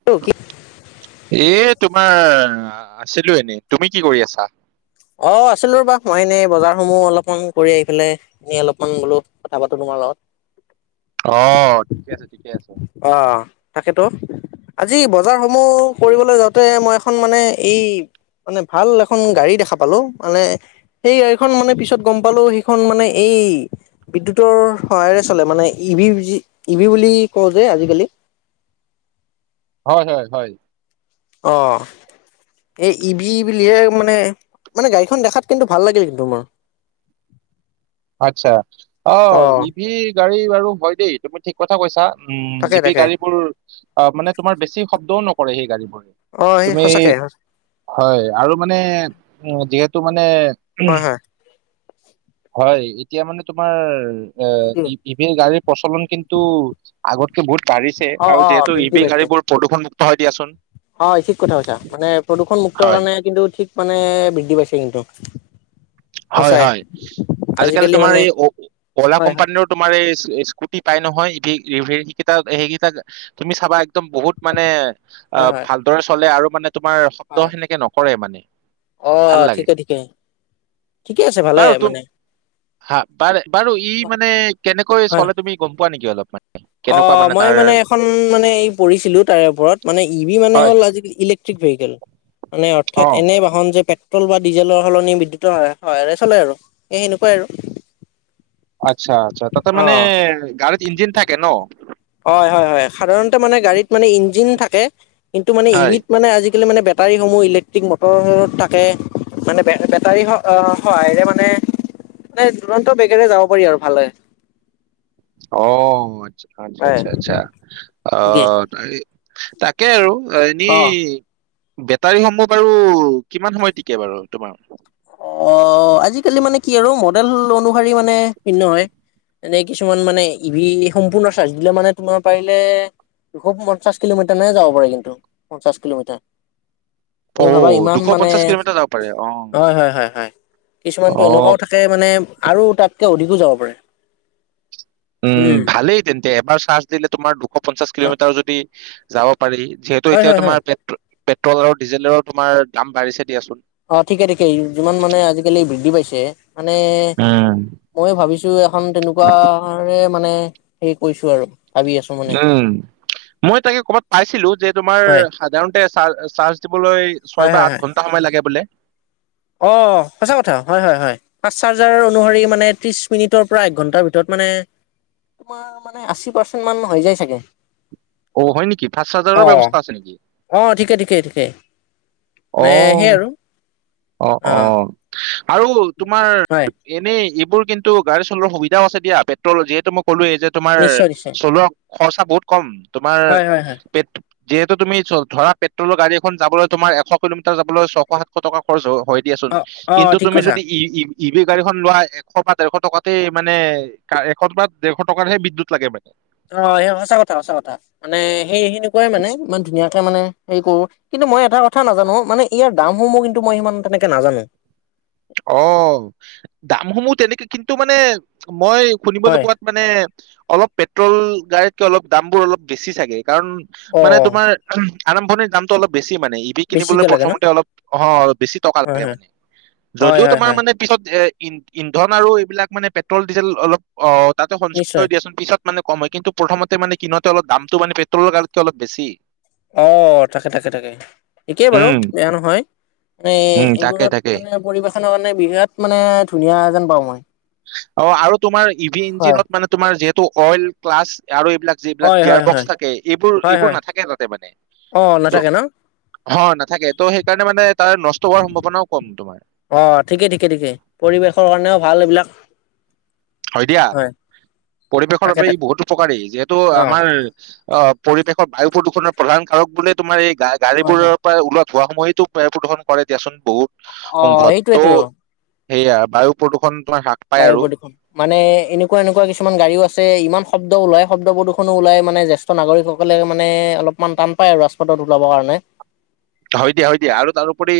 [unintelligible] এ তোমাৰ আছিলো এনে, তুমি কি কৰি আছা? অঁ আছিলো ৰ'বা মই এনেই বজাৰসমূহ অলপমান কৰি আহি পেলাই এনেই অলপমান বোলো কথা পাতো তোমাৰ লগত। অ্ঁ ঠিকে আছে ঠিকে আছে। অ্ তাকেতো। আজি বজাৰ সমূহ কৰিবলে যাওঁতে মই এখন এই মানে ভাল এখন গাড়ী দেখা পালো মানে সেই গাড়ীখন মানে পিছত গম পালো সেইখন মানে এই বিদ্যুতৰ সহায়ৰে চলে মানে ই ভি, ইভি বুলি কওঁ যে আজিকালি। হয় হয় হয়। অঁ। এই ইভি বুলিহে মানে, মানে গাড়ীখন দেখাত কিন্তু ভাল লাগিল কিন্তু মোৰ। [inaudible] আচ্ছা অ' ইভি গাড়ী বাৰু হয় দেই! তুমি ঠিক কথা কৈছা। উম' তাকে ই পি তাকে গাড়ীবোৰ অ' মানে তোমাৰ বেছি শব্দও নকৰে সেই গাড়ীবোৰ। অ সেই তুমি, সঁচাকে হয় আৰু মানে উ যিহেতু মানে হয় হয়। হয় এতিয়া মানে তোমাৰ এ্ ঠিকেই ই ভি গাড়ীৰ প্ৰচলন কিন্তু আগতকে বহুত বাঢ়িছে অ আৰু অ যিহেতু বৃদ্ধি ইভি পাইছে গাড়ীবোৰ প্ৰদূষণ মুক্ত হয় দিয়াচোন। হয় ঠিক কথা কৈছা, মানে প্ৰদূষণ মুক্ত হয় কাৰণে কিন্তু ঠিক মানে বৃদ্ধি পাইছে কিন্তু। হয় সঁচাই হয়, আজিকালি তোমাৰ এই অ-অ'লা হয় হয় কোম্পানীটোত তোমাৰ এই স্কুটি পাই নহয় সেইকেইটা সেইকেইটা তুমি চাবা একদম বহুত মানে হয় অ' হয় ভালদৰে চলে আৰু মানে তোমাৰ শব্দ হয় সেনেকে নকৰে মানে, অ ভাল লাগে। ঠিকে ঠিকে ঠিকে আছে ভালে বাৰু তুম মানে হা বাৰে বাৰু ই মানে কেনেকৈ হয় চলে তুমি গ'ম পোৱা নেকি অলপমান? অ' মই মানে এখন মানে এই পঢ়িছিলো তাৰে ওপৰত মানে ই ভি মানে হয় হ'ল আজিকালি ইলেক্ট্ৰিক ভেহিকেল। মানে অ অৰ্থাৎ এনে বাহন যে তাক ট্ৰল বা ডিজেলৰ সলনি বিদ্যুতৰ স সহায়ৰে চলে আৰু, এই সেনেকুৱা আৰু। আচ্ছা আচ্ছা, তাতে মানে অ গাড়ীত ইঞ্জিন থাকে ন'? হয় হয় হয় সাধাৰণতে মানে গাড়ীত মানে ইঞ্জিন থাকে কিন্তু মানে হয় ইবিধ মানে আজিকালি মানে বে- টাৰি সমূহ, ইলেক্ট্ৰিক মটৰসহ থাকে। মানে বেটাৰী সহায়ৰে মানে, মানে দুৰন্ত বেগেৰে যাব পাৰি আৰু ভালে। অ' আচ্ছা আচ্ছা হয় আচ্ছা আচ্ছা, ঠিকেই আহ তাৰে তাকে আৰু এ-নি অ বেটাৰীসমূহ বাৰু কিমান সময় টিকে বাৰু তোমাৰ? অ্' আজিকালি মানে কি আৰু মডেল অনুসাৰি মানে ভিন্ন হয়। এনে কিছুমান মানে ইভি সম্পূৰ্ণ চাৰ্জ দিলে মানে তোমাৰ পাৰিলে দুশ পঞ্চাশ কিলোমিটাৰলেহে যাব পাৰিলো তো, পঞ্চাশ কিলোমিটাৰ। তুমি ভাবা ইমান মানে তাকে অঁ। হয় হয় হয় হয়, কিছুমানটো এনেকুৱাও থাকে মানে আৰু তাতকে অধিকো যাব পাৰে। উম' ভালেই তেন্তে এবাৰ চাৰ্জ দিলে তোমাৰ দুশ পঞ্চাশ অ কিলোমিটাৰ যদি যাব পাৰি যিহেতু হয় এতিয়া হয় হয় তোমাৰ পেট্ৰ- পেট্ৰল আৰু ডিজেলৰ তুমাৰ দাম বাঢ়িছে দিয়াচোন। অ ঠিকে ঠিকে। যিমান মানে আজিকালি বৃদ্ধি পাইছে মানে উম মইয়ো ভাবিছো এখন তেনেকুৱাৰে মানে কৈছো আৰু। ভাবি আছো মানে। উম মই তাকে ক'বাত পাইছিলো যে তোমাৰ হয় সাধাৰণতে চাৰ চাৰ্জ দিবলৈ হয় ছয় বা হয় হয় আঠ ঘন সময় লাগে বোলে। অ সঁচা কথা হয়, হয়, হয়। ফাষ্ট চাৰ্জাৰ অনুসৰি মানে ত্ৰিশ মিনিটৰ পৰা এক ঘণ্টাৰ ভিতৰত মানে তোমাৰ মানে আশী পাৰ্চেন্ট মান হৈ যায় চাগে। অ হয় নেকি ফাষ্ট অ চাৰ্জাৰৰ ব্যৱস্থা আছে নেকি? অ ঠিকে ঠিকে ঠিকে মানে সেই অ' আৰু। অ আৰু তোমাৰ হয় এনেই এইবোৰ কিন্তু গাড়ী চলোৱাৰ সুবিধাও আছে দিয়া। পেট্ৰল যিহেতু মই ক'লোৱে এই যে তোমাৰ নিশ্চয় নিশ্চয় চলোৱা খৰচা বহুত কম, তোমাৰ হয় হয় হয়। পেট যিহেতু তুমি ধৰা পেট্ৰলৰ গাড়ী এখন যাবলৈ তোমাৰ এশ কিলোমিটাৰ যাবলৈ ছয়শ সাতশ টকা খৰচ হয় দিয়া চোন। অ অ কিন্তু ঠিক তুমি কৈছা যদি ই ই ভি গাড়ীখন লোৱা এশ বা ডেৰশ টকাতে মানে এশ বা ডেৰশ টকাৰহে বিদ্যুত লাগে মানে। অ সেই সঁচা কথা সঁচা কথা মানে সেই সেনেকুৱাই মানে ইমান ধুনীয়াকে মানে হেৰি কৰো। কিন্তু মই এটা কথা নাজানো, মানে ইয়াৰ দামসমূহ কিন্তু মই ইমান তেনেকে নাজানো। অ দামসমূহ তেনেকে কিন্তু মানে মই শুনিবলৈ হয় পোৱাত মানে অলপ পেট্ৰল গাড়ীতকে অলপ দামবোৰ অলপ বেছি চাগে। কাৰণ অ মানে তোমাৰ আৰম্ভণিৰ দামটো অলপ বেছি মানে কিনিবলে বেছিকে লাগে ন প্ৰথমতে অলপ অ বেছি টকা হয় লাগে হয় মানে। হয় যদিও হয় তোমাৰ হয় মানে পিছত এ ইন্ধন আৰু এইবিলাক মানে পেট্ৰল ডিজেল অলপ অ তাতে সঞ্চয় নিশ্চয় হয় দিয়াচোন, পিছত মানে কম হয়, কিন্তু প্ৰথমতে মানে কিনোতে অলপ দামটো মানে পেট্ৰলৰ গাড়ীতকে অলপ বেছি। অ তাকে তাকে তাকে একেই বাৰু উম বেয়া নহয়। মানে উম তাকে এইবোৰত তাকে মানে পৰিবেশনৰ বিৰাট মানে ধুনীয়া যেন পাওঁ মই। অ আৰু তোমাৰ ই ভি হয় ইঞ্জিনত মানে তোমাৰ যিহেতু অইল প্লাছ আৰু এইবিলাক যিবিলাক হয় গিয়াৰ হয় হয় বক্স থাকে এইবোৰ হয় এইবোৰ হয় নাথাকে তাতে মানে। অ ত নাথাকে ন হ নাথাকে ত' সেইকাৰণে মানে তাৰ নষ্ট হোৱাৰ সম্ভাৱনাও কম তোমাৰ। অ' ঠিকে ঠিকে ঠিকে। পৰিবেশৰ কাৰণেও ভাল এইবিলাক। হয় দিয়া, পৰিৱেশৰ তাকে বাবে ই তাকে বহুত উপকাৰী, যিহেতু অ আমাৰ অ পৰিৱেশৰ বায়ু প্ৰদূষণৰ প্ৰধান কাৰক বোলে তোমাৰ এই হয় হয় গাড়ীবোৰৰ পৰা ওলোৱা ধোঁৱাসমূহেইতো বায়ু প্ৰদূষণ কৰে দিয়াচোন বহুত অ অংশত। সেইটোয়েতো ত' সেয়া বায়ু প্ৰদূষণ তোমাৰ হ্ৰাস পায় বায়ু আৰু প্ৰদূষণ। মানে এনেকুৱা এনেকুৱা কিছুমান গাড়ীও আছে। ইমান শব্দ ওলাই শব্দ প্ৰদূষণো ওলাই মানে জে জ্যেষ্ঠ নাগৰিকসকলে মানে অলপমান টান পায় আৰু ৰাজপথত ওলাবৰ কাৰণে। হয় দিয়া, হয় দিয়া আৰু তাৰোপৰি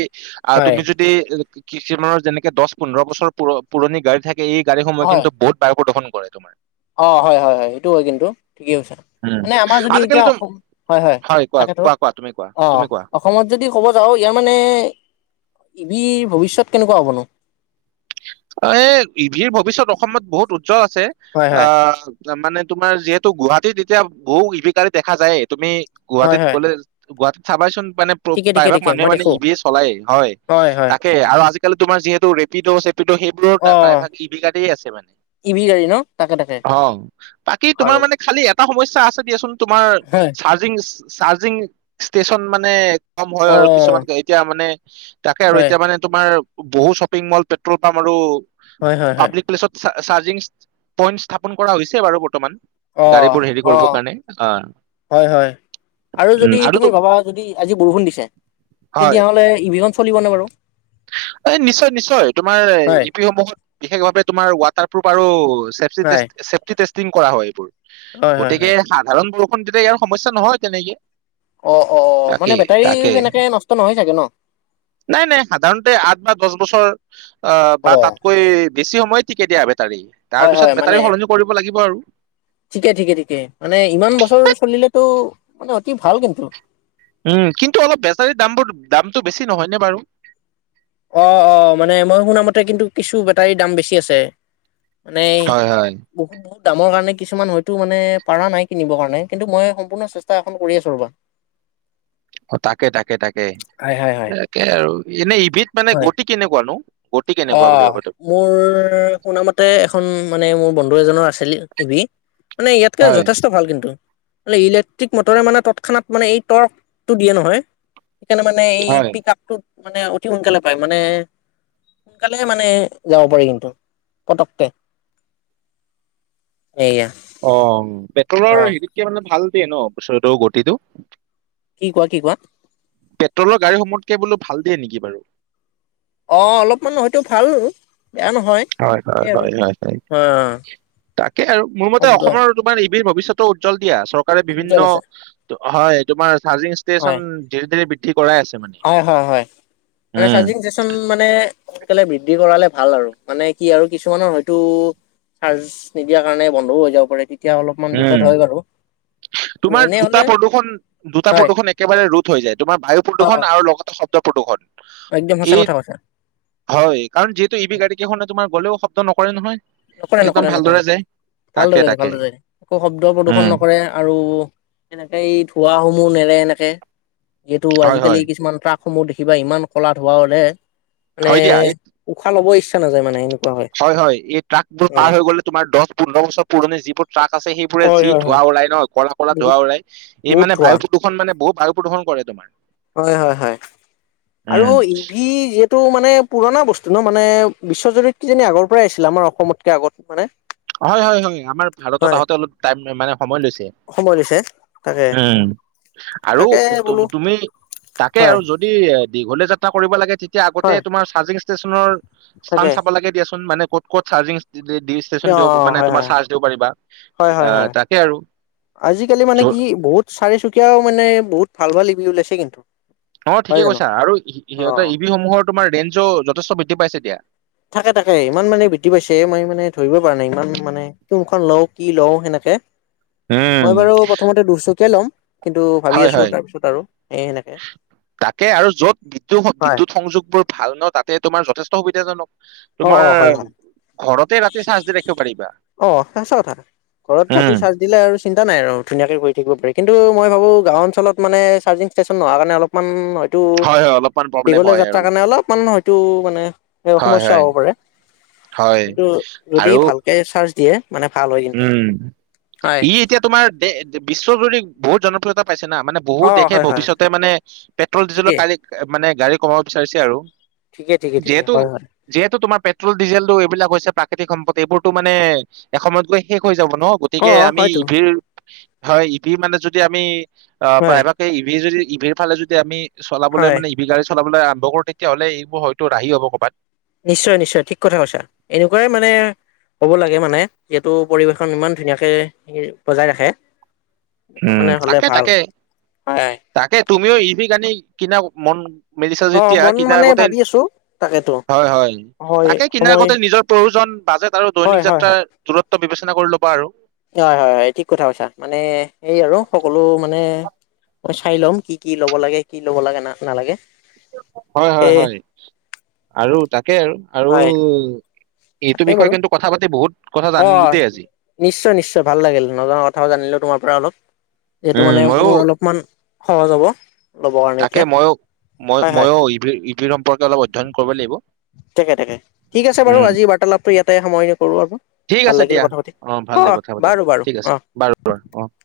আহ হয় তুমি যদি দি কিছুমানৰ যেনেকে দশ পোন্ধৰ বছৰ পুৰণি গাড়ী থাকে এই গাড়ীসমূহে হয় কিন্তু বহুত বায়ু প্ৰদূষন কৰে তোমাৰ। অ হয়, হয়, হয়, সেইটো হয় কিন্তু, ঠিকেই কৈছা। উম, মানে আমাৰ যদি এতিয়া আজিকালি তুম অসম, হয় হয় কোৱা তাকেতো কোৱা কোৱা তুমি কোৱা অ তুমি কোৱা অসমত যদি ক'ব যাওঁ ইয়াৰ মানে ই ভিৰ ভৱিষ্যত কেনেকুৱা হ'বনো? এই ই ভিৰ ভৱিষ্যত অসমত বহুত উজ্জ্বল আছে। হয় হয় আহ মানে তোমাৰ যিহেতু গুৱাহাটীত এতিয়া বহু ই ভি গাড়ী দেখা যায়ে। তুমি হয় গুৱাহাটীত হয় গ'লে গুৱাহাটীত চাবাচোন মানে ঠিকে ঠিকে প্ৰায়ভাগ ঠিকে মানুহে মই মানে দেখো ই ভি এ চলাই হয়। তাকে আৰু আজিকালি তোমাৰ যিহেতু ৰেপিড' চে সেইবোৰৰ অ প্ৰায়ভাগ ই ভি গাড়ীয়ে আছে মানে। ই ভি গাডী ন, তাকে তাকে। অঁ, বাকী তোমাৰ আৰু মানে খালি এটা সমস্যা আছে দিয়াচোন তোমাৰ হয় চাৰ্জিং চাৰ্জিং ষ্টেচন মানে কম হয় অ আৰু, কিছুমান গাড়ী এতিয়া মানে তাকে আৰু হয় এতিয়া মানে তোমাৰ বহু শ্বপিং মল, পেট্ৰল পাম্প আৰু হয় হয় হয় পাব্লিক প্লেচত চা চাৰ্জিং পইন্ট স্থাপন কৰা হৈছে বাৰু বৰ্তমান। অ গাড়ী বোৰ হেৰি অ কৰিবৰ কাৰণে অঁ। হয় হয় আৰু যদি তুমি তো- ভাবা যদি আজি বৰষুণ দিছে, হয় তেতিয়াহ'লে ই ভি খন চলিবনে বাৰু? এই নিশ্চয় নিশ্চয় তোমাৰ হয় ই ভি সমূহত বিশেষভাৱে তোমাৰ ৱাটাৰপ্ৰুফ আৰু হয় টেষ্ট চেফটি টেষ্টিটিং কৰা হয় এইবোৰ। হয় হয় গতিকে হয় ধাৰণ বৰষুণ দিলে যেতিয়া ইয়াৰ সমস্যা নহয় তেনেকে। অ অ তাকে মানে বেটাৰী তাকে যেনেকে নষ্ট নহয় চাগে ন। নাই নাই সাধাৰণতে আঠ বা দশ বছৰ আহ অ বা তাত কৈ বেছি সময় ঠিকে দিয়া বেটাৰী তাৰ হয় হয় পিছত মানে বেটাৰী সলনি কৰিব লাগিব আৰু। ঠিকে ঠিকে ঠিকে মানে ইমান বছৰ চলিলেতো মানে অতি ভাল কিন্তু। উম, কিন্তু অলপ বেটাৰীৰ দামবোৰ দামটো বেছি নহয়নে বাৰু? অঁ অঁ, মানে মই শুন মতে কিন্তু কিছু বেটাৰীৰ দাম বেছি আছে। মানে হয় হয় বহুত বুত দামৰ কাৰণে কিছুমান হয়তো মানে পাৰা নাই কিনিবৰ কাৰণে। কিন্তু মই সম্পূৰ্ণ চেষ্টা এখন কৰি আছো ৰবা। অ তাকে তাকে তাকে হয় হয় হয় তাকেই আৰু এনেই ইভিত মানে গতি কেনেকুৱানো? গতি কেনেকুৱা বুলি অঁ, ভাবা তুমি মোৰ শুনামতে এখন মানে মোৰ বন্ধু এজনৰ আছিল ইভিত। মানে ইয়াতকে হয় যথেষ্ট ভাল কিন্তু। মানে ইলেক্ট্ৰিক মটৰে মানে তৎক্ষণাত মানে এই টৰ্কটো দিয়ে নহয়। সেইকাৰণে মানে এই হয় পিক আপ টোত মানে অতি সোনকালে পায় মানে, সোনকালে মানে যাব পাৰি কিন্তু পটককে। সেইয়া। অঁ পেট্ৰলৰ ইভিতকে মানে ভাল দেই ন ইস্পিদৰ গতিটো। কি কোৱা কি কোৱা? পেট্ৰলৰ গড়ীসমূতকে বোলো ভাল দিয়ে নেকি বাৰু? অঁ অলপমান হয়তো ভাল, বেয়া নহয়। হয় সেই আৰু হয় হয়, অ', তাকে আৰু মোৰ মতে শব্দ অসমৰ তোমাৰ ই ভি ভৱিষ্যতৰ উজ্জ্বল দিয়া চৰকাৰে বিভিন্ন উজ্জ্বল আছে হয় তোমাৰ চাৰ্জিং ষ্টেচন হয়, ধীৰে ধীৰে বিদ্ধি কৰাই‌ আছে মানে। হয় হয় হয়, মানে উম চাৰ্জিং ষ্টে চন মানে সোনকালে বৃদ্ধি কৰালে ভাল আৰু, মানে কি আৰু কিছুমানৰ হয়তো চাৰ্জ নিদিয়াৰ কাৰণে বন্ধও হৈ যাব পাৰে। তেতিয়া অলপমান বিপদ উম, হয় বাৰু ত তোমাৰ এনে দুটা হলে প্ৰদূশন দুটা হয় প্ৰদূৰ্শন এক একেবাৰে ৰোধ হৈ যায়। তোমাৰ বায়ু অ অ প্ৰদূৰষণ আৰু লগতে শব্দ প্ৰদূষণ। একদম সঁচা এই কথা কৈছা। হয় কাৰণ যিহেতু ই বি গাড়ী কেইখনে তোমাৰ গ'লেও শব্দ নকৰে নহয় নকৰে একদম নকৰে নকৰে ভালদৰে যায় তাকে ভালদৰেহে তাকে ভালদ [unintelligible] কো শব্দ প্ৰদূ্ষন উম নকৰে আৰু এনেকে এই ধোঁৱা সমূহ নেৰে এনেকে যিহেতু হয় হয় আজিকালি কিছুমান ট্ৰাকসমূহ দেখিবা ইমান ক'লা ধোৱা ওলে মানে হয় দিয়া এই উশাহ ল'ব ইচ্ছা নাযায় মানে এনেকুৱা হয়। হয় হয় এই ট্ৰাক বোৰ অ পাৰ হৈ গ'লে তোমাৰ দছ-পোন্ধৰ বছৰ পুৰণি যিবোৰ ট্ৰাক আছে সেই বোৰে হয় যি হয় ধোঁৱা হয় ওলাই ন ক'লা ক'লা ধোৱা বহুত ওলাই এই বহুত মানে ধোঁৱা বায়ু প্ৰদূষণ মানে বহু বায়ু প্ৰদূষণ কৰে তোমাৰ হয়, হয়, হয় আৰু উম ই ভি যিহে টো মানে পুৰণা বস্তু ন মানে বিশ্বজুৰিত কিজানি আগৰ পৰাই আছিল আমাৰ অসমতকে আগত হয়নে হয়, হয়, হয় আমাৰ ভাৰতত আহোঁতে অলপ টাইম মে মানে সময় লৈছে। সময় লৈছে তাকে উম আৰু তাকে বোলো তুম-তুমি তাকে হয় আৰু যদি দীঘলে যাত্ৰা কৰিব লাগে তি তিয়া আগতে হয় তোমাৰ চাৰ্জিং ষ্টেচনৰ তাকে স্থান চাব লাগে দিয়াচোন মানে ক'ত ক'ত চাৰ্জিং [unintelligible] দিছ ষ্টেচন অ দিঅব মানে হয় তোমাৰ হয় চাৰ্জ দিব পাৰিবা হয় আ হয় হয় তাকে আৰু আজিকালি মানে কি য'ৰ বহুত চাৰিচুকীয়াও মানে বহুত ভাল ভাল ই ভি ওলাইছে কিন্তু অঁ হয় ঠিকে জানো কৈছা আৰু অ ই-সিহঁতৰ ই ভি সমূহৰ তোমাৰ ৰেঞ্জো যথেষ্ট বৃদ্ধি পাইছে এতিয়া। থাকে তাকে ইমান মানে বৃদ্ধি পাইছে মই মানে ধৰিব পৰা নাই ইমান মানে কোনখন লওঁ, কি লওঁ সেনেকে উম! মই বাৰু প্ৰথমতে দুচকীয়া ল'ম, কিন্তু ভাবি হয়, আছো হয়। তাৰপিছত আৰু এ সেনেকে তাকে আৰু য'ত হয় বিদ্যু-স-বিদ্যুত সংযোগ বোৰ ভাল ন তাতে তোমাৰ যথেষ্ট সুবিধাজনক, অ তোমাৰ অ হয় হয় ঘৰতে ৰাতি চাৰ্জ দি ৰাখিব পাৰিবা, অ সঁচা কথা ঘৰত ৰাতি উম চাৰ্জ দিলে আৰু চিন্তা নাই আৰু ধুনীয়াকে বহি থাকিব পাৰি কিন্তু মই ভাৱোঁ গাঁও অঞ্চলত মানে চাৰ্জিং ষ্টেচন নোহোৱা কাৰণে অলপ মান হয়তো হয়, হয় অলপমান প্ৰব্লেম দীঘলীয়া হয় যাত্ৰা আৰু। কাৰণে অলপমান হয়তো মানে এওঁ হয়, হয়, সমস্যা হ'ব পাৰে। হয় কিন্তু যদি আৰু ভালকে চাৰ্জ দিয়ে মানে ভাল হয় কিন্তু, হয় তিয়া তোমাৰ দে-এ বিশ্বজুৰি বহুত জনপ্ৰিয়তা পাইছে না মানে বহু অ দেশে হয় হয় ভৱিষ্যতে মানে পেট্ৰল-ডিজেলৰ ঠিকেই কালি এ মানে গাড়ী কমাব বিচাৰিছে আৰু ঠিকে ঠিকে ঠিকে যিহেতু হয় হয় যিহেতু তোমাৰ পেট্ৰল ডিজেলটো এইবিলাক হৈছে প্ৰাকৃতিক সম্পদ এইবোৰতো মানে এসময়ত গৈ শেষ হৈ যাব ন অ গতিকে আমি হয়তো ই ভিৰ হয় ই ভি মানে যদি আমি অ হয় প্ৰায়ভাগে ই ভি যদি ইভিৰ ফালে যদি আমি চলাবলৈ হয় মানে ই ভি গাড়ী চলাবলৈ আৰম্ভ কৰো তেতিয়াহ'লে এইবোৰ হয়তো ৰাহি হব ক'বাত। নিশ্চয়, নিশ্চয় ঠিক কথা কৈছা এনেকুৱাই মানে হ'ব লাগে মানে যিহেতু পৰিৱেশন ইমান ধুনীয়াকে বজাই ৰাখে। উম মানে হ'লে তাকে, ভাল তাকে, হয় তাকে তুমিও ই ভি গানি কিনা মন মেলিছা অ যেতিয়া মন কিনাৰ মানে আগতে ভাবি আছো তাকেতো হয় হয় হয় তাকে কিনাৰ সময় আগতে নিজৰ প্ৰয়োজন বাজেট আৰু দৈনিক হয় হয় হয় যাত্ৰাৰ দূৰত্ব বিবেচনা কৰি ল'বা আৰু হয়, হয়, হয়, ঠিক কথা কৈছা মানে এই আৰু সকলো মানে মই চাই ল'ম কি কি ল'ব লাগে, কি ল'ব লাগে না নালাগে হয়, তাকে হয়, হয় আৰু তাকে আৰু আৰু হয় এইটো তাকে বিষয়ে বাৰু কিন্তু কথা পাতি বহুত কথা অ, জানিলো দেই আজি। নিশ্চয় নিশ্চয় ভাল লাগিল, নজনা কথাওঁ জানিলো তোমাৰ পৰা অলপ এইটো উম মানে ময়ো মোৰ অলপমান সহজ হ'ব। ল'ব কাৰণে তাকে এতিয়া ময়ো মই হয় হয় ময়ো ইভিৰ, ইভিৰ সম্পৰ্কে অলপ অধ্যয়ন কৰিব লাগিব। তাকে তাকে ঠিক আছে বাৰু উম। আজি বাৰ্তালাপটো ইয়াতে সামৰণি কৰোঁ আৰু, ঠিক ভাল আছে দিয়া লাগিলে কথা পাতি। ভাল লাগিল অ' কথা পাতি বাৰু বাৰু ঠিক অ'। [unintelligible]